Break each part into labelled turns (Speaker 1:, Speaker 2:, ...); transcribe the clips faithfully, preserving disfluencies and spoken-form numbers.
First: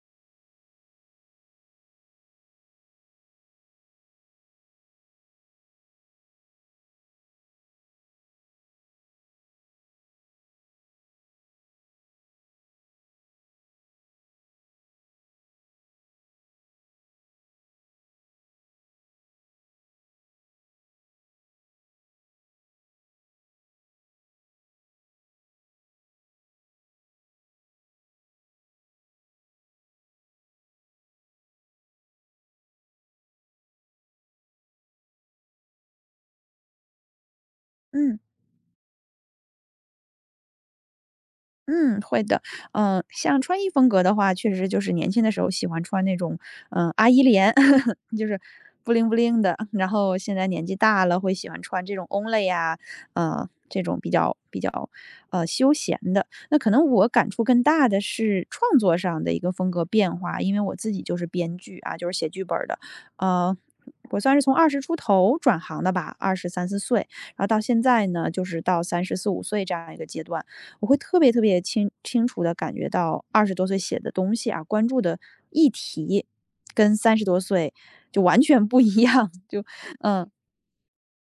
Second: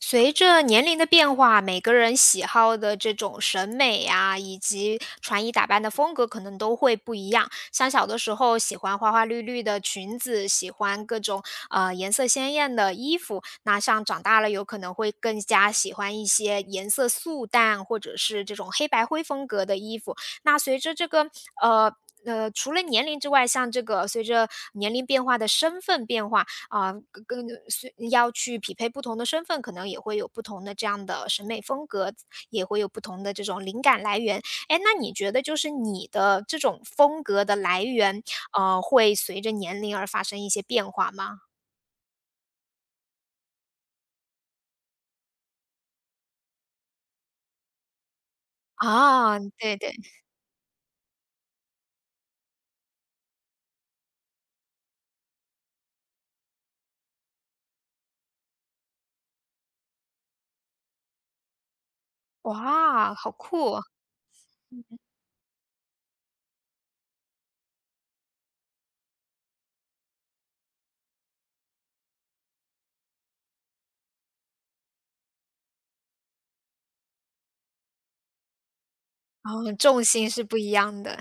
Speaker 1: 随着年龄的变化，每个人喜好的这种审美呀，以及穿衣打扮的风格可能都会不一样。像小的时候喜欢花花绿绿的裙子，喜欢各种呃颜色鲜艳的衣服，那像长大了有可能会更加喜欢一些颜色素淡或者是这种黑白灰风格的衣服。那随着这个呃。呃，除了年龄之外，像这个随着年龄变化的身份变化，啊，跟跟是要去匹配不同的身份，可能也会有不同的这样的审美风格，也会有不同的这种灵感来源。哎，那你觉得就是你的这种风格的来
Speaker 2: 嗯
Speaker 1: 源，呃，会随着年龄而发生一些变化吗？
Speaker 2: 嗯，会的。嗯，像穿衣风格的话，确实就是年轻的时候喜欢穿那种，嗯，呃阿依莲，就是布灵布
Speaker 1: 啊，
Speaker 2: 灵的。
Speaker 1: 对
Speaker 2: 然
Speaker 1: 对，
Speaker 2: 后现在年纪大了，会喜欢穿这种 Only 呀，呃，这种比较比较呃休闲的。那可能我感触更大的是创作上的一个风格变化，因为我自己就是编剧啊，就是写剧本儿的。
Speaker 1: 哇，好
Speaker 2: 呃，
Speaker 1: 酷哦！
Speaker 2: 我算是从二十出头转行的吧，二十三四岁，然后到现在呢，就是到三十四五岁这样一个阶段。我会特别特别清清楚的感觉到二十多岁写的东西啊，关注的议题跟三十多岁就完全不一样，就
Speaker 1: 哦，重心
Speaker 2: 嗯，
Speaker 1: 是不一样的，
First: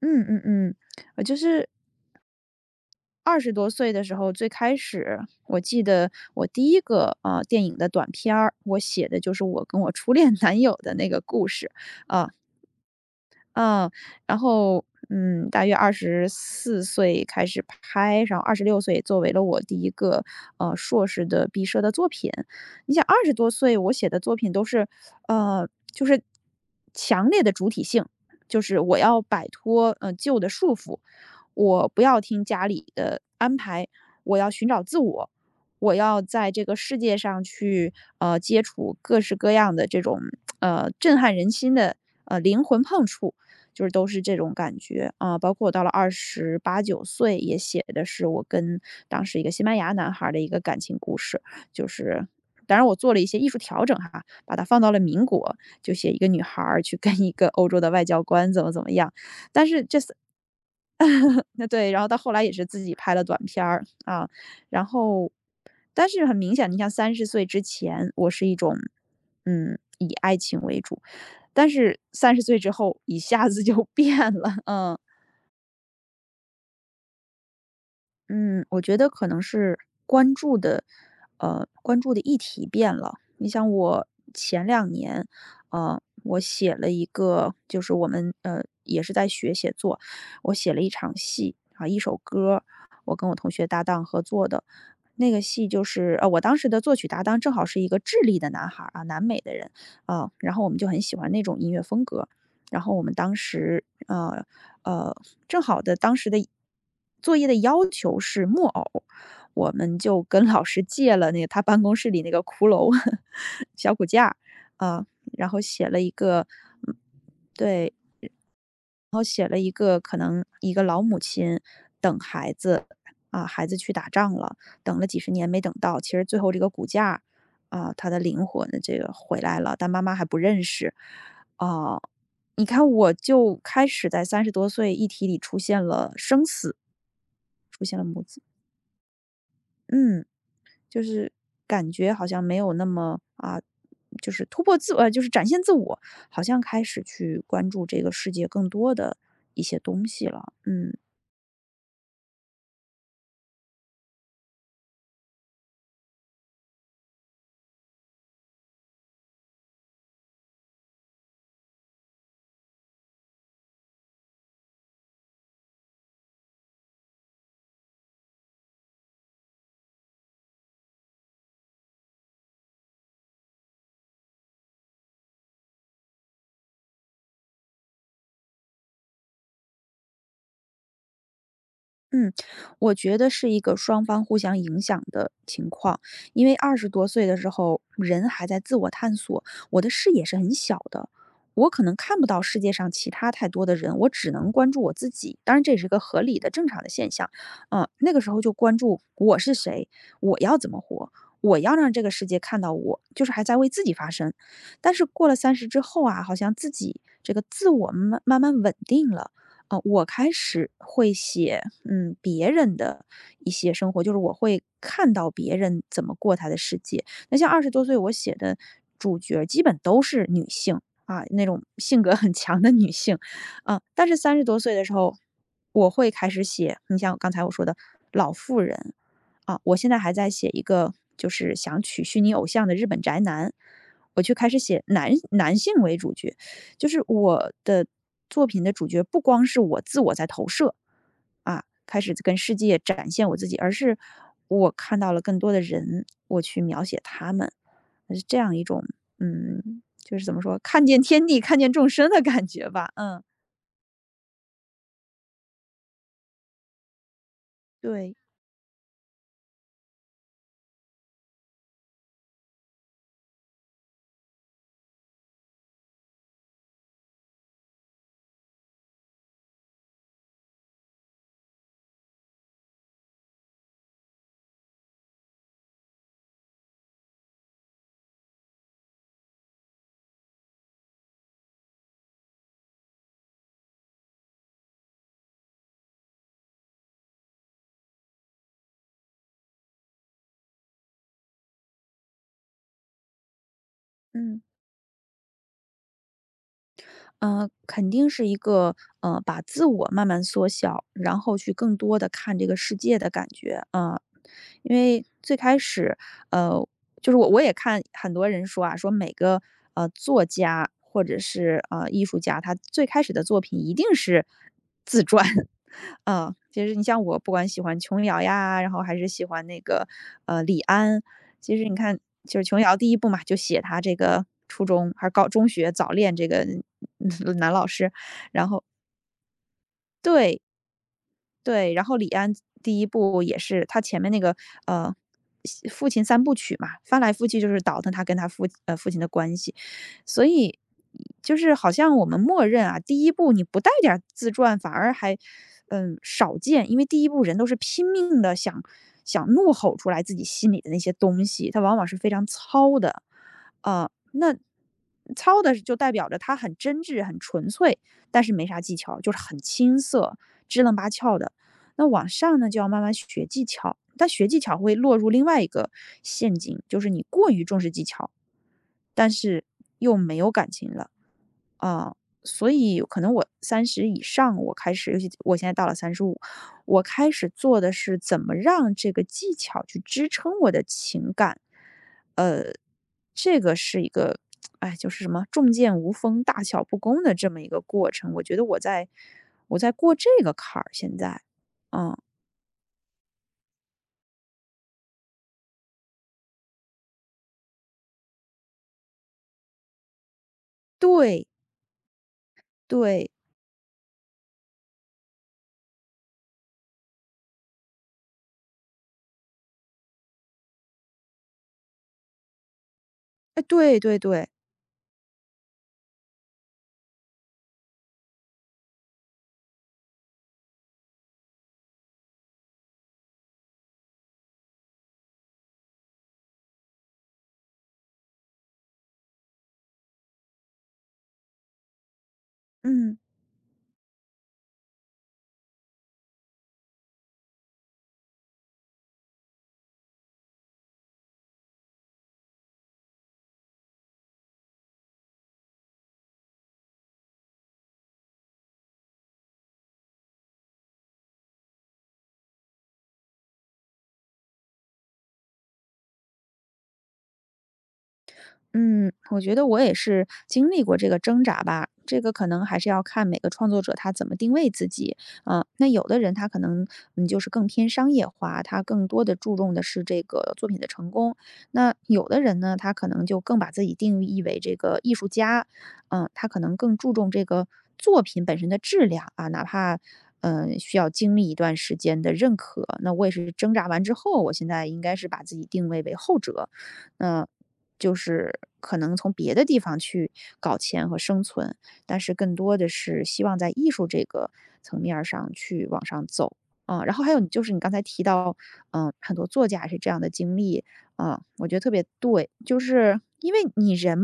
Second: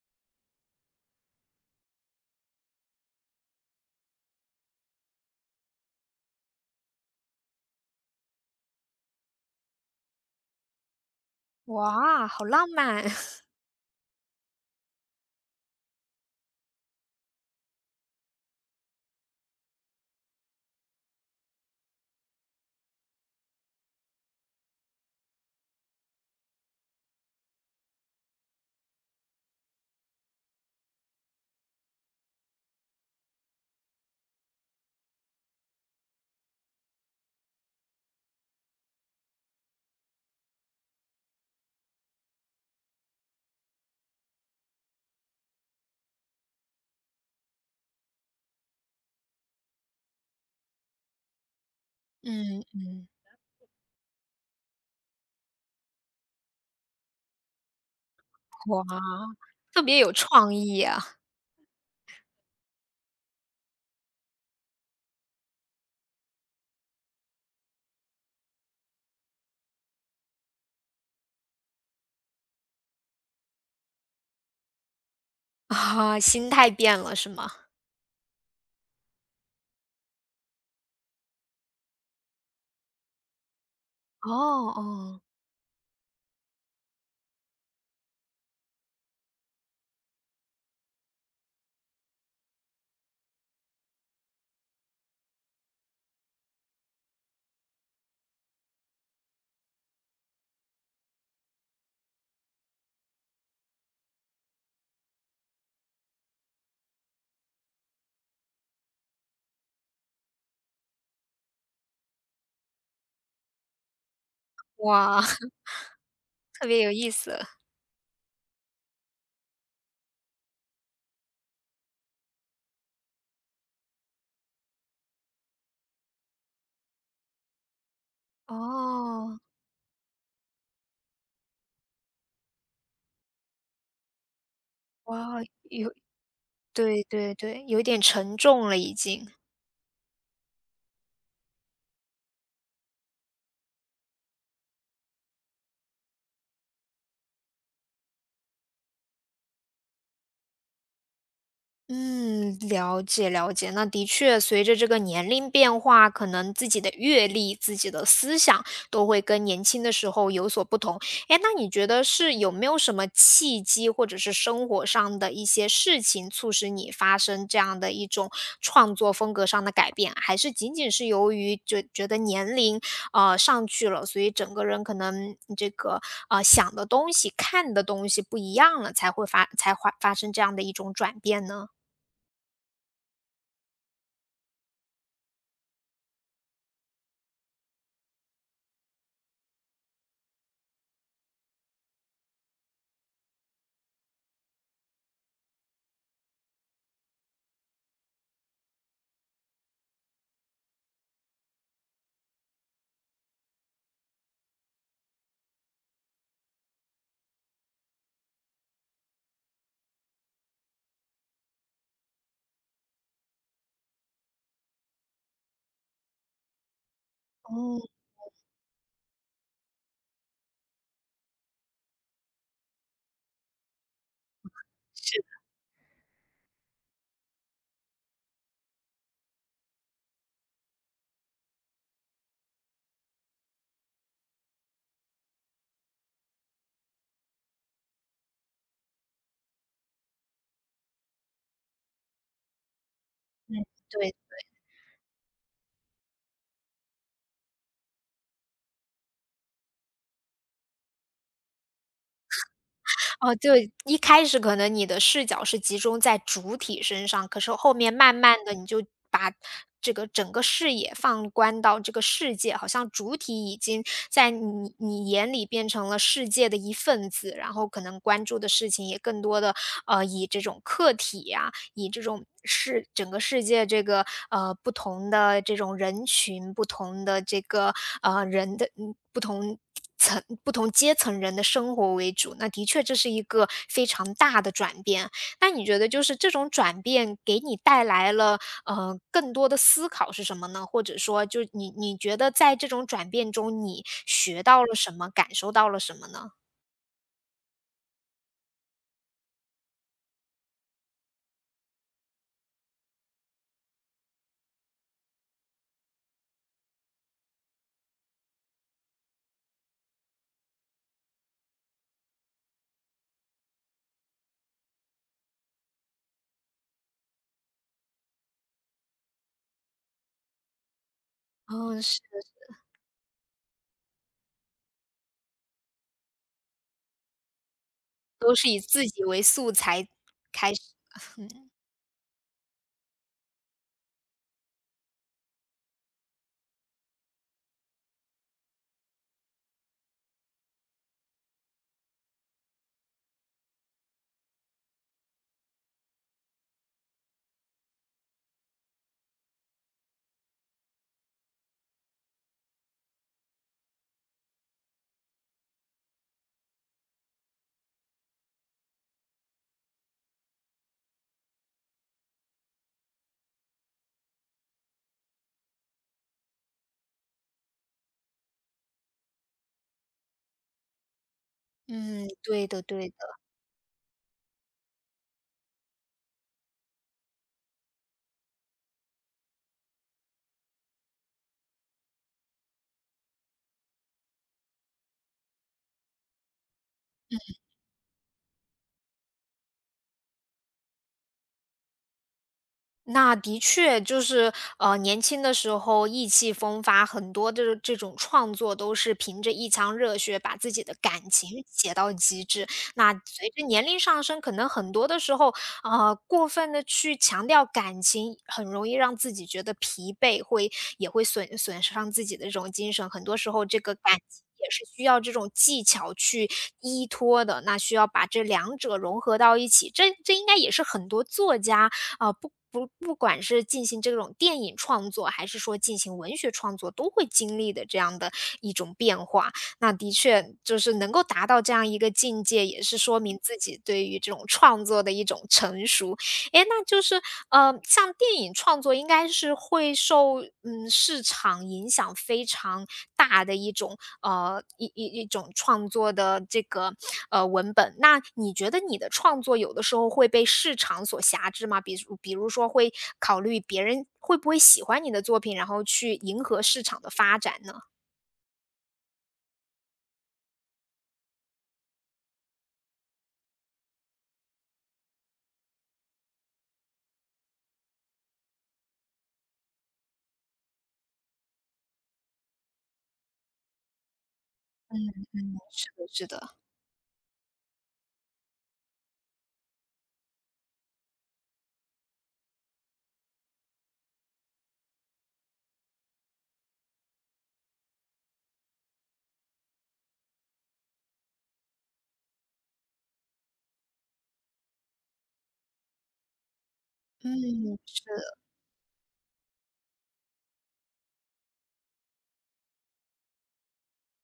Speaker 2: 嗯嗯嗯，我就是二十多岁的时候，最开始我记得我第一个，呃，电影的短片儿，我写的就是我跟我初恋 男友的那个故事，
Speaker 1: 哇，
Speaker 2: 啊，
Speaker 1: 好浪漫，
Speaker 2: 嗯，然后嗯，大约二十四岁开始拍，然后二十六岁作为了我第一个，呃，硕士的毕设的作品。你想二十多岁我写的作品都是，呃，就是强烈的主体性，就是我要摆脱，呃，旧的束缚，我不要听家里的安排，我要寻找自我，我要在这个世界上去，呃，接触各式各样的这种，呃，震撼人心的，呃，灵魂碰触。就是都是这种感觉啊。包括我到了二十八九岁，也写的是我跟当时一个西班牙男孩儿的一个感情故事，就是
Speaker 1: 嗯
Speaker 2: 当然我
Speaker 1: 嗯，
Speaker 2: 做了一些艺术调整哈，把它放到了民国，就写一个女孩儿去跟一个欧洲的外交官怎么怎
Speaker 1: 哇，
Speaker 2: 么样。但
Speaker 1: 特
Speaker 2: 是这
Speaker 1: 别有创意啊，
Speaker 2: 那对，然后到后来也是自己拍了短片儿啊，然后，但是很明显，你像三十岁之前，我是一种，嗯，以爱情为主，但是三十岁之后一下子就变了，嗯。
Speaker 1: 啊，心态变了是吗？
Speaker 2: 嗯，我觉得可能是关注的，呃，关注的议题变了。你像我
Speaker 1: 哦
Speaker 2: 前两
Speaker 1: 哦，
Speaker 2: 年，呃，我写了一个，就是我们呃也是在学写作，我写了一场戏啊，一首歌，我跟我同学搭档合作的。那个戏就是呃，我当时的作曲搭档正好是一个智利的男孩儿啊，南美的人啊，然后我们就很喜欢那种音乐风格，然后我们当时，呃呃，正好的当时的作业的要求是木偶，我们就跟老师借了那个他办公室里那个骷髅 小骨架，啊、
Speaker 1: 哇。
Speaker 2: 然后写了一个，
Speaker 1: 特别有
Speaker 2: 嗯
Speaker 1: 意思。
Speaker 2: 对，然后写了一个可能一个老母亲等孩子，啊，孩子去打仗了，等了几十年没等到，其实最后这个骨架，啊，他的灵魂的这个
Speaker 1: 哦，
Speaker 2: 回来了，但妈妈还不认识。啊，你看我就开始在三十多岁议题里
Speaker 1: 哇，
Speaker 2: 出现
Speaker 1: 有
Speaker 2: 了生死，
Speaker 1: 对对对，有
Speaker 2: 出现
Speaker 1: 点
Speaker 2: 了母
Speaker 1: 沉
Speaker 2: 子。
Speaker 1: 重了已经。
Speaker 2: 嗯，就是感觉好像没有那么啊，就是突破自我呃，就是展现自我，好像开始去关注这个世界更多的一些东西了，嗯。
Speaker 1: 嗯，了解了解。那的确，随着这个年龄变化，可能自己的阅历、自己的思想都会跟年轻的时候有所不同。哎，那你觉得是有没有什么契机，或者是生活上的一些事情，促使你发生这样的一种创作风格上的改变啊？还是仅仅是由于觉觉得年龄呃上去了，所以整个人可能这个呃想的东西、看的东西不一样了，才会发才会发生这样的一种转变呢？
Speaker 2: 嗯，我觉得是一个双方互相影响的情况。因为二十多岁的时候，人还在自我探索，我的视野是很小的，我可能看不到世界上其他太多的人，我只能关注我自己。当然这也是个合理的、正常的现象。嗯，那个时候就关注我是谁，我要怎么活，我要让这个世界看到我，就是还在为自己发声。但是过了三十之后啊，好像自己这个自我慢慢慢稳定了。呃，我开始会写，嗯，别人的一些生活，就是我会看到别人怎么过他的世界。那像二十
Speaker 1: 哦，
Speaker 2: 多岁我写的主角基本都是女性，啊，那种性格很强的女性。啊，但是三十多岁的时候，
Speaker 1: 是
Speaker 2: 我会开始写，你像刚才我说的老妇人，啊，我现在还在写一个就是想娶虚拟偶像的日本宅男，我就开始写男男性为主角。就是我的作品的主角不光是我自我在投射，啊，开始跟世界展
Speaker 1: 的，
Speaker 2: 现我自己，
Speaker 1: 嗯，
Speaker 2: 而是
Speaker 1: 对。
Speaker 2: 我看到了更多的人，我去描写他们，呃是这样一种，嗯，就是怎么说，看见天地，看见众生的感觉吧。嗯，
Speaker 1: 哦，就一开始可能你的视角是集中在主体身上，可是后面
Speaker 2: 对，
Speaker 1: 慢慢的，你就把这个整个视野放观到这个世界，好像主体已经在你你眼里变成了世界的一份子，然后可能关注的事情也更多的，呃，以这种客体呀以这种世整个世界这个呃不同的这种人群、不同的这个呃人的嗯不同层、不同阶层人的生活为主，那的确这是一个非常大的转变。那你觉得就是这种转变给你带来了呃更多的思考是什么呢？或者说，就你你觉得在这种转变中，你
Speaker 2: 嗯。
Speaker 1: 学到了什么，感受到了什么呢？
Speaker 2: 嗯，肯定是一个呃，把自我慢慢缩小，然后去更多的看这个世界的感觉，啊。呃因为最开始，呃，就是我我也看很多人说啊，说每个，呃，作家或者是，呃，艺术家，他最开始的作品一定是自传。嗯，其实你像我不管喜欢琼瑶呀，然后还是喜欢那个，呃，李安，其实你
Speaker 1: 嗯，
Speaker 2: 看
Speaker 1: 是
Speaker 2: 就是琼瑶第一部嘛，就写她这个初中还是高中学早恋这个嗯 男老师，
Speaker 1: 都是以自己为素材
Speaker 2: 对，
Speaker 1: 开始。
Speaker 2: 对，然后李安第一部也是他前面那个呃，父亲三部曲嘛，翻来覆去就是倒腾他跟他父呃，父亲的关系。所以就是好像我们默认啊，第一部你不带点儿自传反而还，嗯，少见。因为第一部人都是拼命的想想怒吼出来自己心里的那些东西，他往往是非常糙的。呃，那糙的就代表着他很真挚、很纯粹，但是没啥技巧，就是很青涩、支棱八翘的。那往上呢，就要慢慢学技巧，但学技巧会落入另外一个陷阱，就是你过于重视技巧，但是又没有感情了。啊，
Speaker 1: 嗯，对
Speaker 2: 所
Speaker 1: 的，
Speaker 2: 以
Speaker 1: 对的。
Speaker 2: 可能我三十以上，我开始，尤其我现在到了三十五，我开始做的是怎么让这个技巧去支撑我的情感。呃，这个是一个，哎，就是什么"重剑无锋，大巧不工"的这么一个过程。我觉得我在我在过这个坎儿，现在。嗯，
Speaker 1: 那的确就是，呃，年轻的时候意气风发，很多的这种创作都是凭着一腔热血，把自己的感
Speaker 2: 对，
Speaker 1: 情写到极致。那
Speaker 2: 对，
Speaker 1: 随着年龄上升，可能很多的时候，呃，过分的去强调感情，很容易让自己觉得疲惫，会也会损损伤自己的这种精神。很多时
Speaker 2: 哎，
Speaker 1: 候，这个
Speaker 2: 对
Speaker 1: 感
Speaker 2: 对
Speaker 1: 情
Speaker 2: 对，
Speaker 1: 也是需要这种技巧去依托的，那需要把这两者融合到一起。这这应该也是很多作家啊，不不不管是进行这种电影创作，还是说进行文学创作，都会经历的这样的一种变化。那的确就是能够达到这样一个境界，也是
Speaker 2: 嗯。
Speaker 1: 说明自己对于这种创作的一种成熟，哎，那就是呃，像电影创作应该是会受嗯市场影响非常大的一种呃一一一种创作的这个呃文本。那你觉得你的创作有的时候会被市场所辖制吗？比如比如说会考虑别人会不会喜欢你的作品，然后去迎合市场的发展呢？
Speaker 2: 嗯，我觉得我也是经历过这个挣扎吧，这个可能还是要看每个创作者他怎么定位自己。嗯，那有的人他可能嗯就是更偏商业化，他更多的注重的是这个作品的成功。那有的人呢，他可能就更把自己定义为这个艺术家，
Speaker 1: 是的，是
Speaker 2: 嗯、他
Speaker 1: 的，
Speaker 2: 可能更注重这个作品本身的质量啊，哪怕。嗯，需要经历一段时间的认可。那我也是挣扎完之后，我现在应该是把自己定位为后者。就是可能从别的地方去搞钱和生存，但是更多的是希望在艺术这个层面儿上去往上走。啊，然后还有就是
Speaker 1: 嗯，
Speaker 2: 你刚才提到，嗯，很多作家是这样的经历，啊，我觉得特别对，就是因为你人，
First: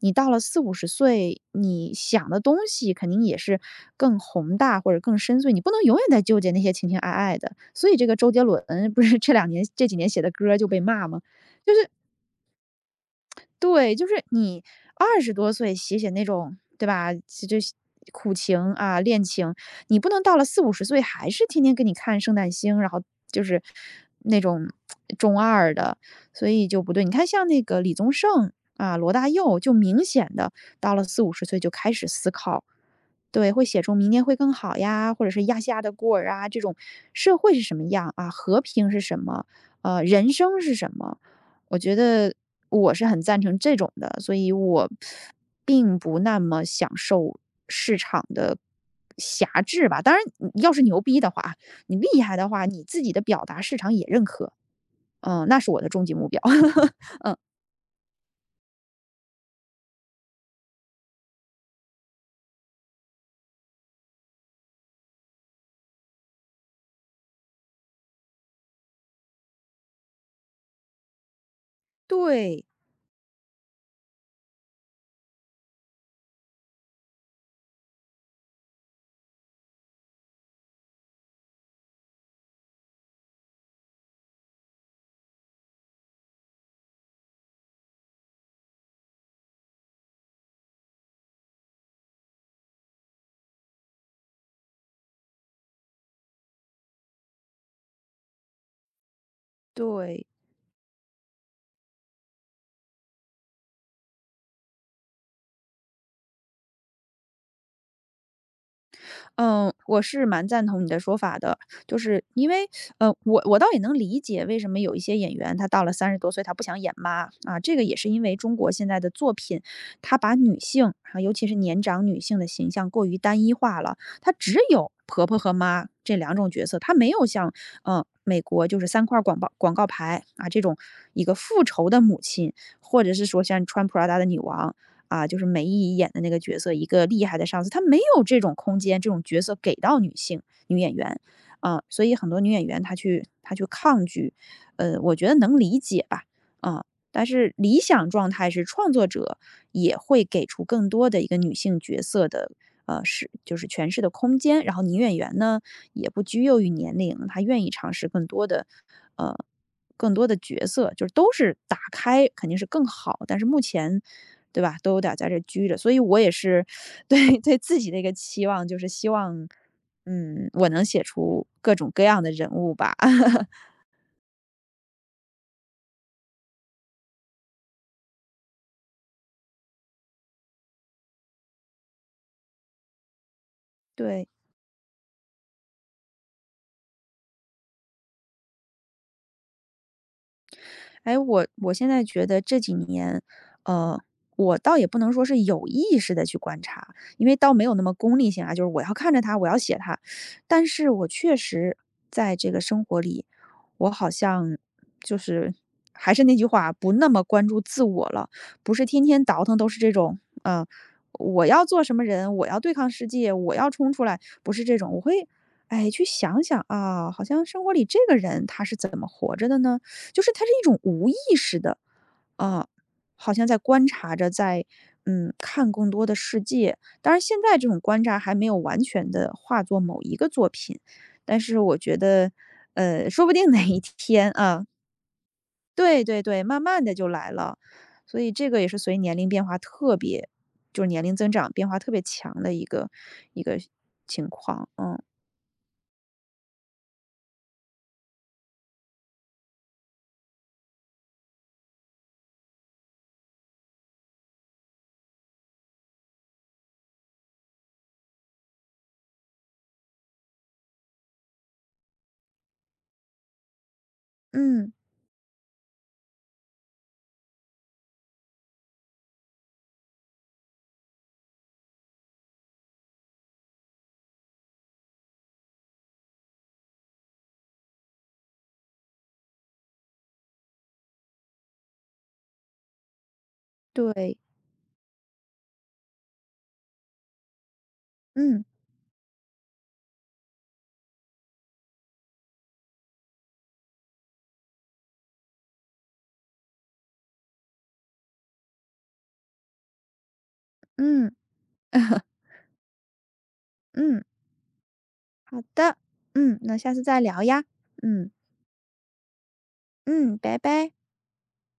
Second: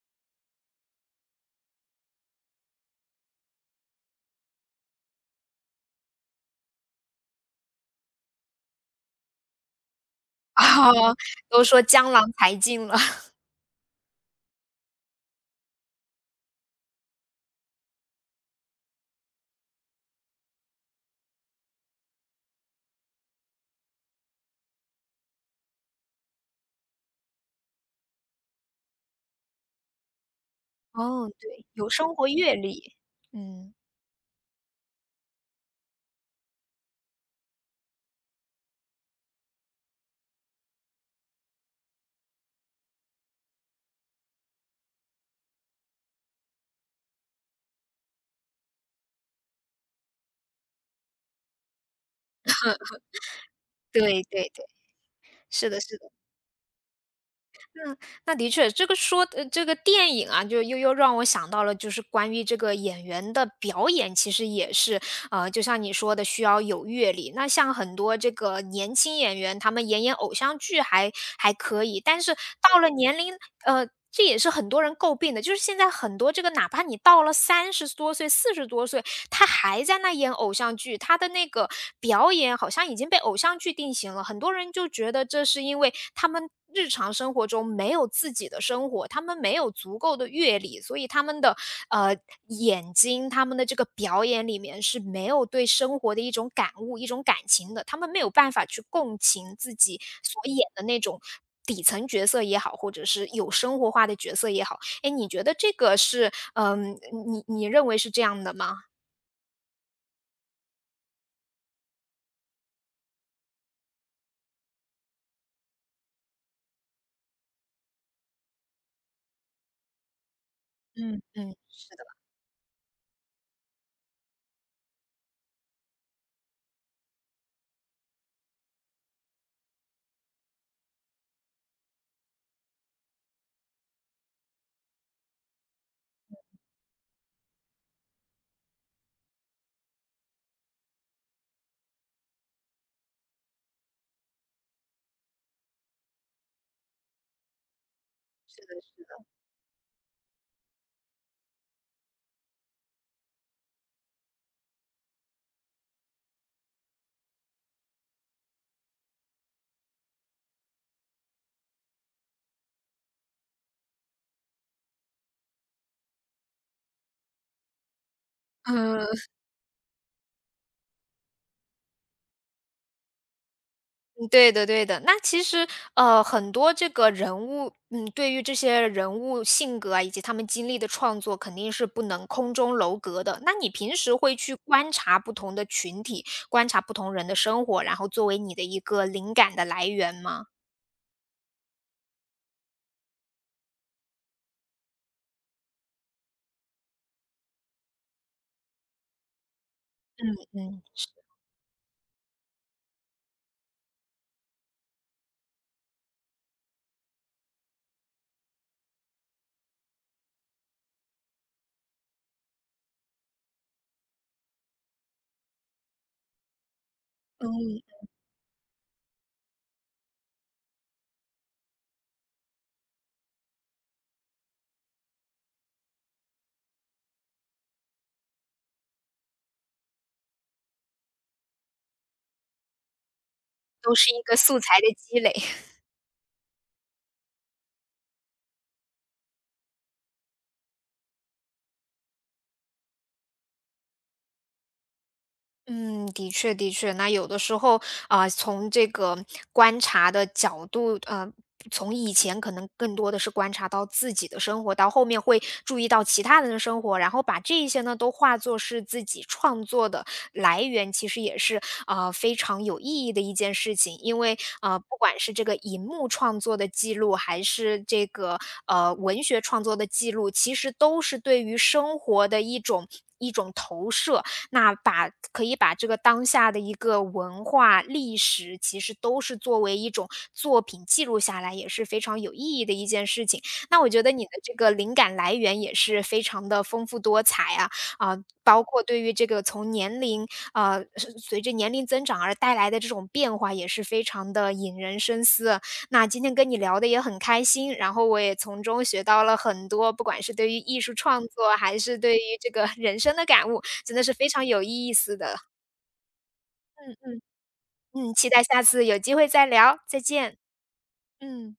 Speaker 2: 你到了四五十岁，你想的东西肯定也是更宏大或者更深邃，你不能永远在纠结那些情情爱爱的。所以这个周杰伦不是这两年这几年写的歌 儿就被
Speaker 1: 啊，
Speaker 2: 骂吗？
Speaker 1: 都说江郎才尽了，
Speaker 2: 对，就是你二十多岁写写那种，对吧？就就苦情啊，恋情，你不能到了四五十岁还是天天给你看圣诞星，然后就是那种中二的，所以就不对。你看像那个李宗盛啊，罗大佑，就明显的到了四
Speaker 1: 哦，
Speaker 2: 五十岁
Speaker 1: 对，
Speaker 2: 就
Speaker 1: 有
Speaker 2: 开始
Speaker 1: 生活
Speaker 2: 思
Speaker 1: 阅
Speaker 2: 考
Speaker 1: 历，
Speaker 2: 对，会
Speaker 1: 嗯，
Speaker 2: 写出明年会更好呀，或者是亚细亚的孤儿啊，这种社会是什么样啊，和平是什么，呃，人生是什么？我觉得我是很赞成这种的，所以我并不那么享受市场的辖制吧。当然，你要是牛逼的话，你厉害的话，你自己的表达市场也
Speaker 1: 对
Speaker 2: 认
Speaker 1: 对
Speaker 2: 可，
Speaker 1: 对。
Speaker 2: 嗯，那
Speaker 1: 是
Speaker 2: 是
Speaker 1: 的，
Speaker 2: 我的
Speaker 1: 是
Speaker 2: 终
Speaker 1: 的，
Speaker 2: 极目标。
Speaker 1: 嗯，那的确，这个说呃，这个电影啊，就又又让我想到了，就是关于这个演员的表演，其实也是，呃，就像你说的，需要有阅历。那像很多这个年轻演员，他们演演偶像剧还还可以，但是
Speaker 2: 对
Speaker 1: 到了年龄，呃，这也是很多人诟病的，就是现在很多这个，哪怕你到了三十多岁、四十多岁，他还在那演偶像剧，他的那个表演好像已经被偶像剧定型了。很多人就觉得这是因为他们日常生活中没有自己的生活，他们没有足够的阅历，所以他们的呃眼睛，他们的这个表演里面是没有对生活的一种感悟、一种感情的，他们没有办法去共情自己
Speaker 2: 对。
Speaker 1: 所演的那种底层角色也好，或者是有生活化的角色也好。哎，你觉得这个是嗯、你你认为是这样的吗？
Speaker 2: 嗯，我是蛮赞同你的说法的，就是因为，呃，我我倒也能理解为什么有一些演员他到了三十多岁他不想演妈啊，这个也是因为中国现在的作品，他把女性啊，
Speaker 1: 嗯，
Speaker 2: 尤其是
Speaker 1: 嗯，
Speaker 2: 年
Speaker 1: 是的
Speaker 2: 长
Speaker 1: 吧。
Speaker 2: 女性的形象过于单一化了，她只有婆婆和妈这两种角色，她没有像嗯，美国就是三块广告广告牌啊这种一个复仇的母亲，或者是说像穿 Prada 的女王啊，就是梅姨演的那个角色，一个厉害的上司，她没有这种空间，这种角色给到女性女演员，啊，所以很多女演员她去她去抗拒，呃，我觉得能理解吧，啊，但是理想状态是创作者也会给出更多的一个女性角色的，呃，是就是诠释的空间，然后女演员呢也不拘囿于年龄，她愿意尝试更多的，呃，更多的角色，就是都是打开肯定是更好，但是目前对吧？都有点儿在这拘着，所以我也是 对对自己的一个期望，就是希
Speaker 1: 嗯，
Speaker 2: 望，嗯，我能写出各种各样的人物吧。
Speaker 1: 对的，对的。那其实，呃，很多这个人物，嗯，对于这些人物性格啊，以及他们经历的创作，肯定是不能空中楼阁的。那你平时
Speaker 2: 对。
Speaker 1: 会去观察不同的群体，观察不同人的生活，然后作为你的一个灵感的来源吗？
Speaker 2: 哎，我我现在觉得这几年，呃，我倒也不能说是有意识的去观察，因为倒没有那么功利性啊，就是我要看着他，我要写他，
Speaker 1: 嗯
Speaker 2: 但
Speaker 1: 嗯
Speaker 2: 是我确实在这个生活里，我好像就是还是那句话，不那么关注自我了，不是天天倒腾都是这种，呃，我要做什么人，我要对抗世界，我要冲出来，不是这种，我会。哎，去想想啊，好像生活
Speaker 1: 嗯，
Speaker 2: 里这个人他是怎么活着的呢？就是它是一种无意识的，啊，好像在观察着，在嗯看更多的世界。当然，现在这种观察还没有完全的化作某一个作品，但是我觉得，呃，说不定哪一
Speaker 1: 都是一
Speaker 2: 天
Speaker 1: 个素
Speaker 2: 啊，
Speaker 1: 材的积累。
Speaker 2: 对对对，慢慢的就来了。所以这个也是随年龄变化特别，就是年龄增长变化特别强的一个一个情况。嗯
Speaker 1: 嗯，的确的确，那有的时候啊、从这个观察的角度，呃，从以前可能更多的是观察到自己的生活，到后面会注意到其他人的生活，然后把这一些呢都化作是自己创作的来源，其实也是啊、非常有意义的一件事情，因为
Speaker 2: 嗯，
Speaker 1: 呃，不管是这个荧幕创作的记录，还是这个呃文学创作的记录，其实都是对于生活的一种。一种投射，那把可以把这个当下的一个文化历史，其实都是作为一种作品记录下来，也是非常有意义的一件事情。那我觉得
Speaker 2: 对，
Speaker 1: 你的这个灵感来源也是非常的丰富多彩啊，啊、
Speaker 2: 嗯
Speaker 1: 包括对于这个从年龄啊，随着年龄增长而带来的这种变化，也是非常的引人深思啊。那今天跟你聊的也很开心，然后我也从中学到了很多，不管是对于艺术
Speaker 2: 嗯
Speaker 1: 创作，还是对于这个人生的感悟。真
Speaker 2: 嗯，
Speaker 1: 的是非常有意思的。
Speaker 2: 好的，嗯，那下次
Speaker 1: 嗯
Speaker 2: 再
Speaker 1: 嗯
Speaker 2: 聊呀。嗯。
Speaker 1: 嗯，期待下次有机会再聊，再
Speaker 2: 嗯，
Speaker 1: 见。
Speaker 2: 拜拜。
Speaker 1: 嗯。